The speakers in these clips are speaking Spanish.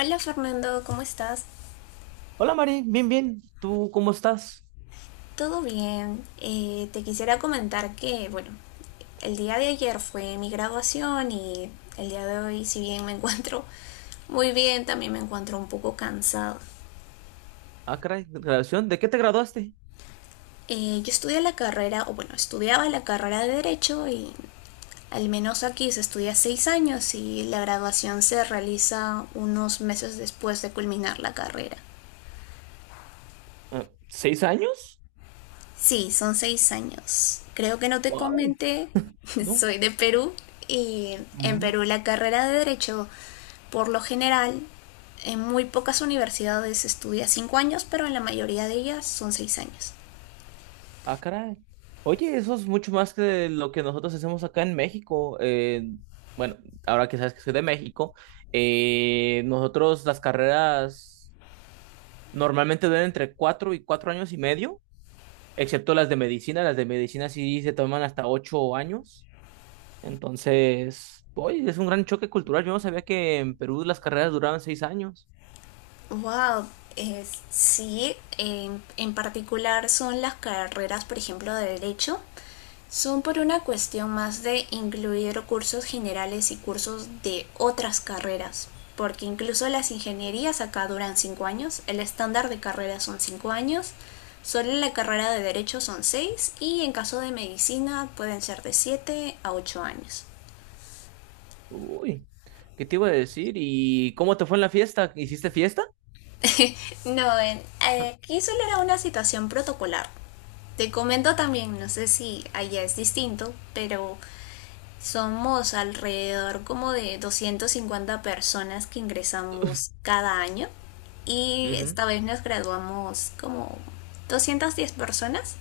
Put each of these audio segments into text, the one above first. Hola Fernando, ¿cómo estás? Hola Mari, bien, bien. ¿Tú cómo estás? ¿Todo bien? Te quisiera comentar que, bueno, el día de ayer fue mi graduación y el día de hoy, si bien me encuentro muy bien, también me encuentro un poco cansado. Ah, caray, graduación. ¿De qué te graduaste? Yo estudié la carrera, o bueno, estudiaba la carrera de Derecho y al menos aquí se estudia 6 años y la graduación se realiza unos meses después de culminar la carrera. Ah, ¿6 años? Sí, son 6 años. Creo que no te Wow, comenté, no. soy de Perú y en Ujú. Perú la carrera de Derecho, por lo general, en muy pocas universidades estudia 5 años, pero en la mayoría de ellas son 6 años. Ah, caray. Oye, eso es mucho más que lo que nosotros hacemos acá en México. Bueno, ahora que sabes que soy de México, nosotros las carreras normalmente duran entre 4 y 4 años y medio, excepto las de medicina. Las de medicina sí se toman hasta 8 años. Entonces, hoy es un gran choque cultural. Yo no sabía que en Perú las carreras duraban 6 años. Wow, eh, sí, en particular son las carreras, por ejemplo, de Derecho. Son por una cuestión más de incluir cursos generales y cursos de otras carreras, porque incluso las ingenierías acá duran 5 años, el estándar de carreras son 5 años, solo la carrera de derecho son 6 y en caso de medicina pueden ser de 7 a 8 años. Uy, ¿qué te iba a decir? ¿Y cómo te fue en la fiesta? ¿Hiciste fiesta? no, en, aquí solo era una situación protocolar. Te comento también, no sé si allá es distinto, pero somos alrededor como de 250 personas que ingresamos cada año y Ujú. esta vez nos graduamos como 210 personas,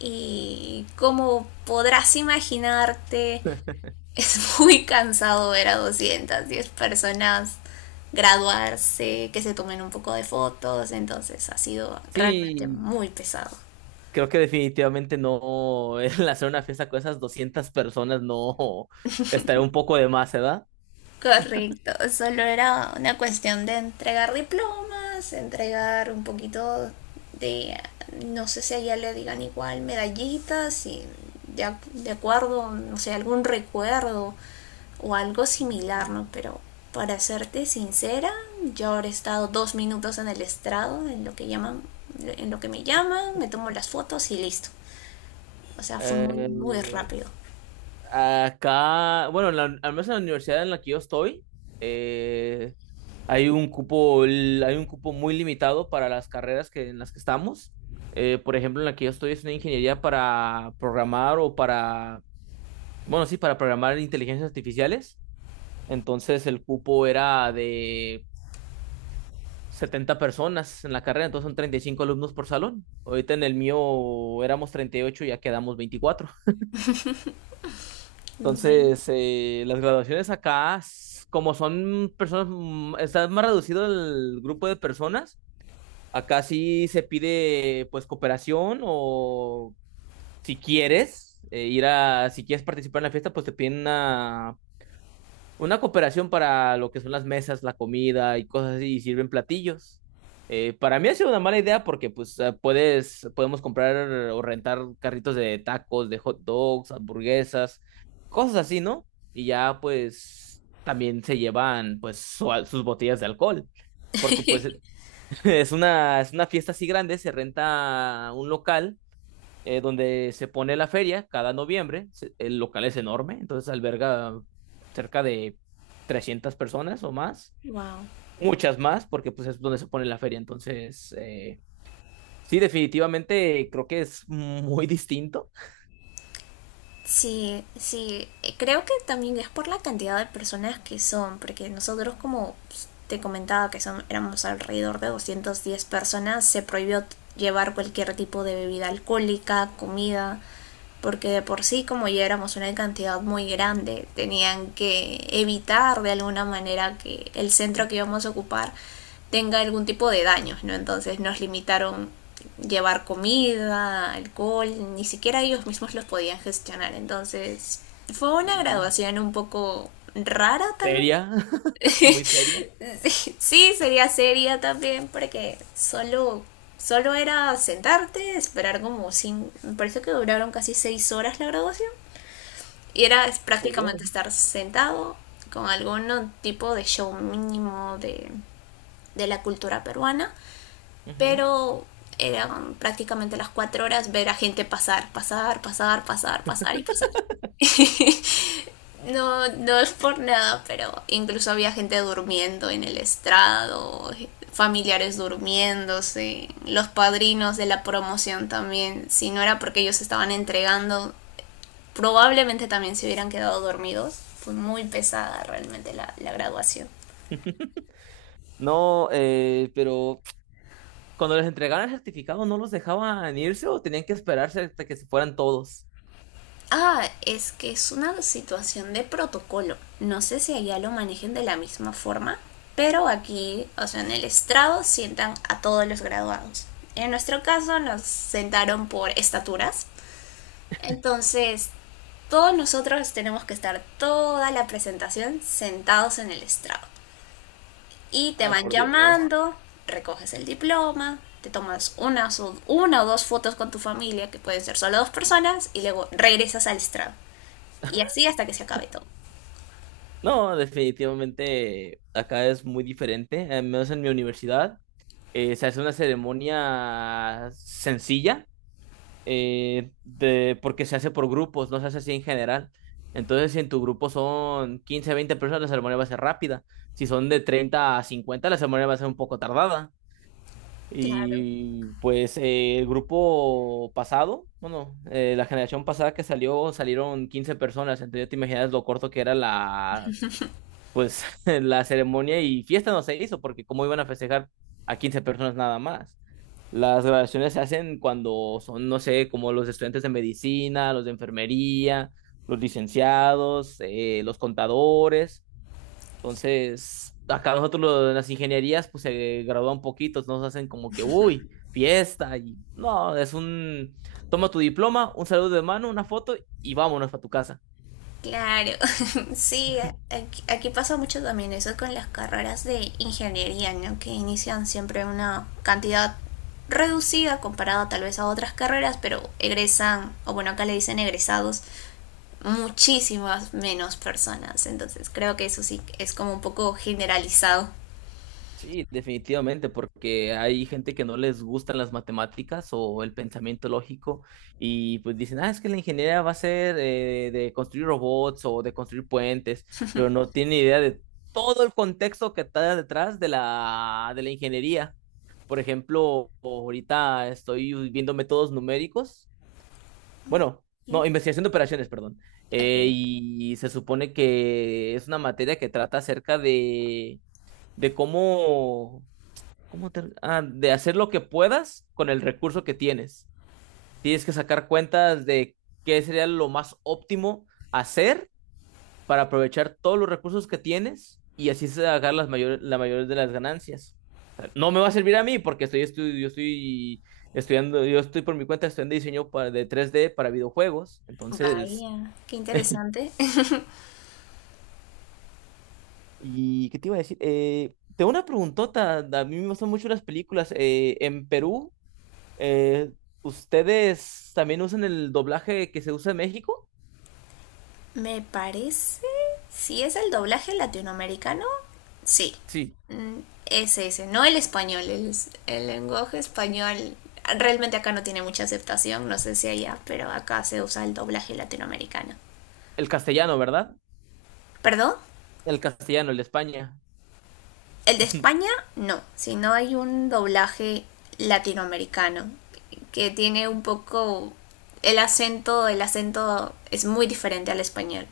y como podrás imaginarte es muy cansado ver a 210 personas graduarse, que se tomen un poco de fotos, entonces ha sido realmente Sí, muy pesado. creo que definitivamente no, el hacer una fiesta con esas 200 personas no estaría un poco de más, ¿verdad? Correcto, solo era una cuestión de entregar diplomas, entregar un poquito de, no sé si allá le digan igual, medallitas y de, de acuerdo, no sé, algún recuerdo o algo similar, ¿no? Mm, Pero para serte sincera, yo ahora he estado 2 minutos en el estrado, en lo que llaman, en lo que me llaman, me tomo las fotos y listo. O sea, fue muy, muy eh, rápido. Acá, bueno, al menos en la universidad en la que yo estoy, eh, Hay un cupo, hay un cupo muy limitado para las carreras que, en las que estamos. Por ejemplo, en la que yo estoy es una ingeniería para programar o para, bueno, sí, para programar inteligencias artificiales. Entonces el cupo era de 70 personas en la carrera, entonces son 35 alumnos por salón. Ahorita en el mío éramos 38 y ya quedamos 24. Entonces, las graduaciones acá, como son personas, está más reducido el grupo de personas. Acá sí se pide pues cooperación o si quieres participar en la fiesta, pues te piden una cooperación para lo que son las mesas, la comida y cosas así, y sirven platillos. Para mí ha sido una mala idea porque pues podemos comprar o rentar carritos de tacos, de hot dogs, hamburguesas, cosas así, ¿no? Y ya pues también se llevan pues sus botellas de alcohol. Porque pues es una fiesta así grande, se renta un local donde se pone la feria cada noviembre. El local es enorme, entonces alberga cerca de 300 personas o más, Wow. muchas más, porque pues es donde se pone la feria. Entonces, sí, definitivamente creo que es muy distinto Sí, sí, creo que también es por la cantidad de personas que son, porque nosotros, como pues, te comentaba que son, éramos alrededor de 210 personas, se prohibió llevar cualquier tipo de bebida alcohólica, comida, porque de por sí como ya éramos una cantidad muy grande, tenían que evitar de alguna manera que el centro que íbamos a ocupar tenga algún tipo de daños, ¿no? Entonces nos limitaron llevar comida, alcohol, ni siquiera ellos mismos los podían gestionar, entonces fue una y graduación un poco rara tal vez. seria, muy seria. Sí, sería seria también porque solo era sentarte, esperar como sin, me parece que duraron casi 6 horas la graduación y era es Ay, por Dios. prácticamente estar sentado con algún tipo de show mínimo de la cultura peruana, Ujú. pero eran prácticamente las 4 horas ver a gente pasar, pasar, pasar, pasar, pasar y pasar. No, no es por nada, pero incluso había gente durmiendo en el estrado, familiares durmiéndose, los padrinos de la promoción también, si no era porque ellos estaban entregando probablemente también se hubieran quedado dormidos. Fue muy pesada realmente la, la graduación. No, pero cuando les entregaban el certificado, ¿no los dejaban irse o tenían que esperarse hasta que se fueran todos? Ah, es que es una situación de protocolo. No sé si allá lo manejen de la misma forma, pero aquí, o sea, en el estrado sientan a todos los graduados. En nuestro caso nos sentaron por estaturas. Entonces, todos nosotros tenemos que estar toda la presentación sentados en el estrado. Y te Ay, van por Dios. llamando, recoges el diploma, te tomas una, una o dos fotos con tu familia, que pueden ser solo dos personas, y luego regresas al estrado. Y así hasta que se acabe todo. No, definitivamente acá es muy diferente. Al menos en mi universidad, se hace una ceremonia sencilla, porque se hace por grupos, no se hace así en general. Entonces, si en tu grupo son 15, 20 personas, la ceremonia va a ser rápida. Si son de 30 a 50 la ceremonia va a ser un poco tardada. Claro, Y pues el grupo pasado, bueno, la generación pasada que salió, salieron 15 personas, entonces ya te imaginas lo corto que era la pues la ceremonia. Y fiesta no se hizo porque cómo iban a festejar a 15 personas nada más. Las graduaciones se hacen cuando son, no sé, como los estudiantes de medicina, los de enfermería, los licenciados, los contadores. Entonces, acá nosotros en las ingenierías, pues se gradúan poquitos, nos hacen como que, uy, fiesta y no, es un, toma tu diploma, un saludo de mano, una foto y vámonos para tu casa. claro. Sí, aquí pasa mucho también eso con las carreras de ingeniería, ¿no? Que inician siempre una cantidad reducida comparada tal vez a otras carreras, pero egresan, o bueno, acá le dicen egresados, muchísimas menos personas. Entonces creo que eso sí es como un poco generalizado. Sí, definitivamente, porque hay gente que no les gustan las matemáticas o el pensamiento lógico y pues dicen, ah, es que la ingeniería va a ser de construir robots o de construir puentes, pero no tienen idea de todo el contexto que está detrás de la ingeniería. Por ejemplo, ahorita estoy viendo métodos numéricos, bueno, ¿Sí? no, investigación de operaciones, perdón. Okay. Y se supone que es una materia que trata acerca de cómo. ¿Cómo te- ah, de hacer lo que puedas con el recurso que tienes? Tienes que sacar cuentas de qué sería lo más óptimo hacer para aprovechar todos los recursos que tienes y así sacar las mayores, la mayor de las ganancias. O sea, no me va a servir a mí porque yo estoy estudiando, yo estoy por mi cuenta estudiando diseño para, de 3D para videojuegos. Entonces, Vaya, qué interesante. ¿y qué te iba a decir? Tengo una preguntota. A mí me gustan mucho las películas. En Perú. Eh, ¿Ustedes también usan el doblaje que se usa en México? Me parece, si es el doblaje latinoamericano, sí. Sí, Mm, es ese, no el español. El lenguaje español realmente acá no tiene mucha aceptación, no sé si allá, pero acá se usa el doblaje latinoamericano. el castellano, ¿verdad? ¿Perdón? El castellano, el de España. El de España no, sino hay un doblaje latinoamericano que tiene un poco el acento es muy diferente al español.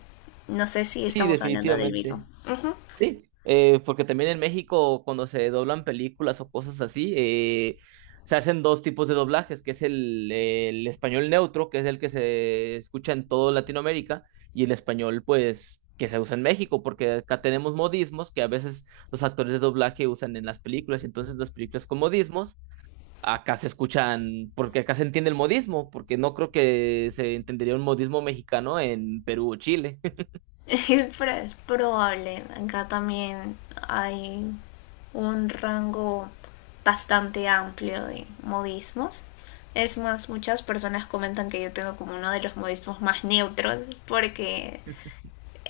No sé si Sí, estamos hablando del mismo. definitivamente. Ujú. Sí, porque también en México cuando se doblan películas o cosas así, se hacen dos tipos de doblajes, que es el español neutro, que es el que se escucha en toda Latinoamérica, y el español, pues, que se usa en México, porque acá tenemos modismos que a veces los actores de doblaje usan en las películas, y entonces las películas con modismos acá se escuchan, porque acá se entiende el modismo, porque no creo que se entendería un modismo mexicano en Perú o Chile. Pero es probable. Acá también hay un rango bastante amplio de modismos. Es más, muchas personas comentan que yo tengo como uno de los modismos más neutros porque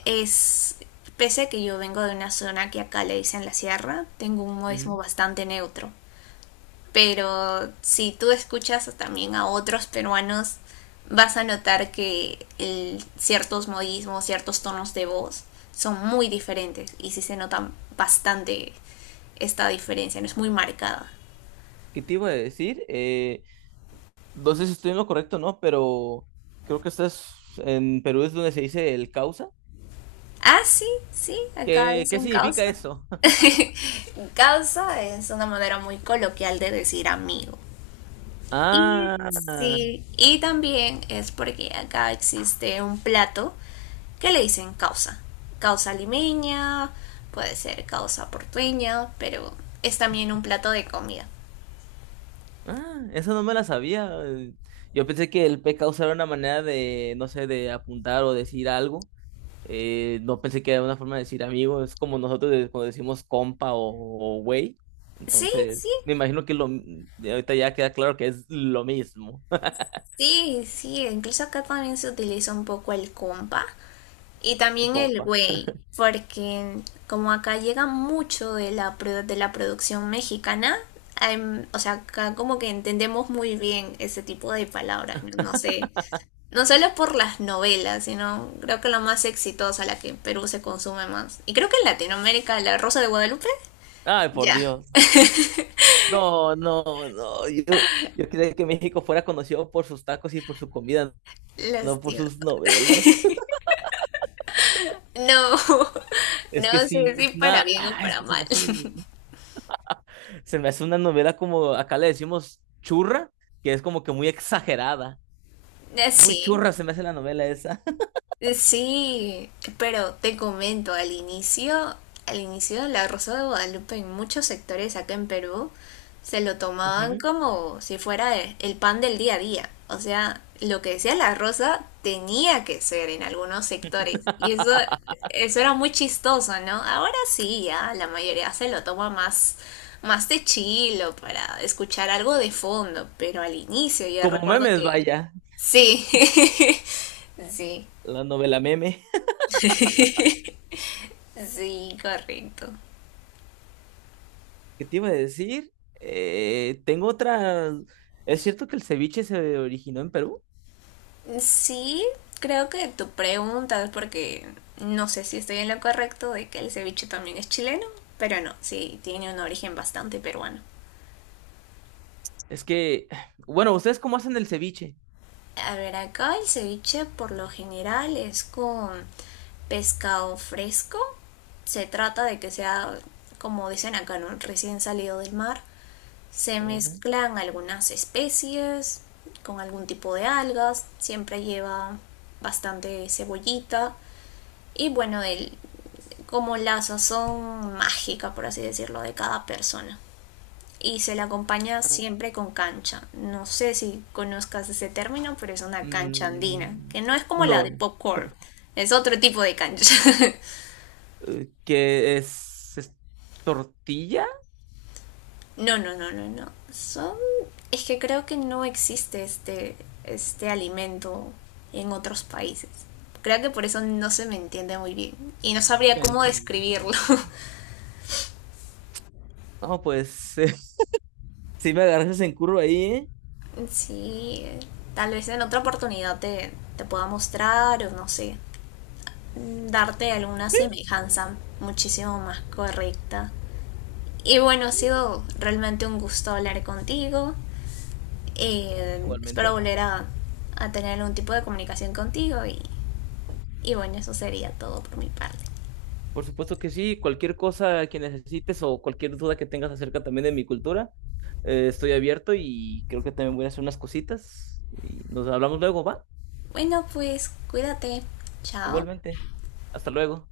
es, pese a que yo vengo de una zona que acá le dicen la sierra, tengo un modismo Ujú. bastante neutro. Pero si tú escuchas también a otros peruanos, vas a notar que el, ciertos modismos, ciertos tonos de voz son muy diferentes y sí se nota bastante esta diferencia, no es muy marcada. ¿Qué te iba a decir? No sé si estoy en lo correcto, ¿no? Pero creo que estás en Perú es donde se dice el causa. Ah, sí, sí, acá ¿Qué dicen significa causa. eso? Causa es una manera muy coloquial de decir amigo. Y Ah, sí, y también es porque acá existe un plato que le dicen causa. Causa limeña, puede ser causa portueña, pero es también un plato de comida. ah, eso no me la sabía. Yo pensé que el P causa era una manera de, no sé, de apuntar o decir algo. No pensé que era una forma de decir amigo, es como nosotros cuando decimos compa o güey. Sí, sí, Entonces, me imagino que lo, de ahorita ya queda claro que es lo mismo, sí, sí, incluso acá también se utiliza un poco el compa, y también el compa. güey, porque como acá llega mucho de la, de la producción mexicana, o sea, acá como que entendemos muy bien ese tipo de palabras, no, no sé. No solo por las novelas, sino creo que la más exitosa, la que en Perú se consume más. Y creo que en Latinoamérica, La Rosa de Guadalupe, Ay, por ya, Dios. No, no, no. Yo creía que México fuera conocido por sus tacos y por su comida, no por lastimoso. sus novelas. No, Es que no sí, sé si es para una, bien o ah, es para que se me mal. hace, se me hace una novela como acá le decimos churra, que es como que muy exagerada. Muy Sí, churra se me hace la novela esa. Sí, pero te comento, al inicio la Rosa de Guadalupe en muchos sectores acá en Perú se lo tomaban Ujú. como si fuera el pan del día a día. O sea, lo que decía la Rosa tenía que ser en algunos sectores. Y eso, eso era muy chistoso, ¿no? Ahora sí, ya la mayoría se lo toma más, más de chilo para escuchar algo de fondo, pero al inicio yo Como recuerdo memes, que vaya, sí, sí. la novela meme. Sí, correcto. ¿Qué te iba a decir? Tengo otra. ¿Es cierto que el ceviche se originó en Perú? Sí, creo que tu pregunta, porque no sé si estoy en lo correcto de que el ceviche también es chileno, pero no, sí, tiene un origen bastante peruano. Es que, bueno, ¿ustedes cómo hacen el ceviche? A ver, acá el ceviche por lo general es con pescado fresco. Se trata de que sea, como dicen acá, ¿no? Recién salido del mar. Se Ujú. mezclan algunas especies con algún tipo de algas. Siempre lleva bastante cebollita y bueno, el, como la sazón mágica, por así decirlo, de cada persona. Y se la acompaña Ah, siempre con cancha. No sé si conozcas ese término, pero es una cancha andina, mm, que no es como la de no, popcorn, es otro tipo de cancha. ¿Qué es? ¿Es tortilla? No, no, no, no, no. Son... Es que creo que no existe este, este alimento en otros países. Creo que por eso no se me entiende muy bien y no sabría cómo describirlo. Canchandina. No, pues sí me agarras en curva ahí, ¿eh? Sí, tal vez en otra oportunidad te, te pueda mostrar o no sé, darte alguna semejanza muchísimo más correcta. Y bueno, ha sido realmente un gusto hablar contigo. Espero Igualmente. volver a tener algún tipo de comunicación contigo y bueno, eso sería todo por mi parte. Por supuesto que sí, cualquier cosa que necesites o cualquier duda que tengas acerca también de mi cultura, estoy abierto y creo que también voy a hacer unas cositas y nos hablamos luego, ¿va? Bueno, pues cuídate. Chao. Igualmente. Hasta luego.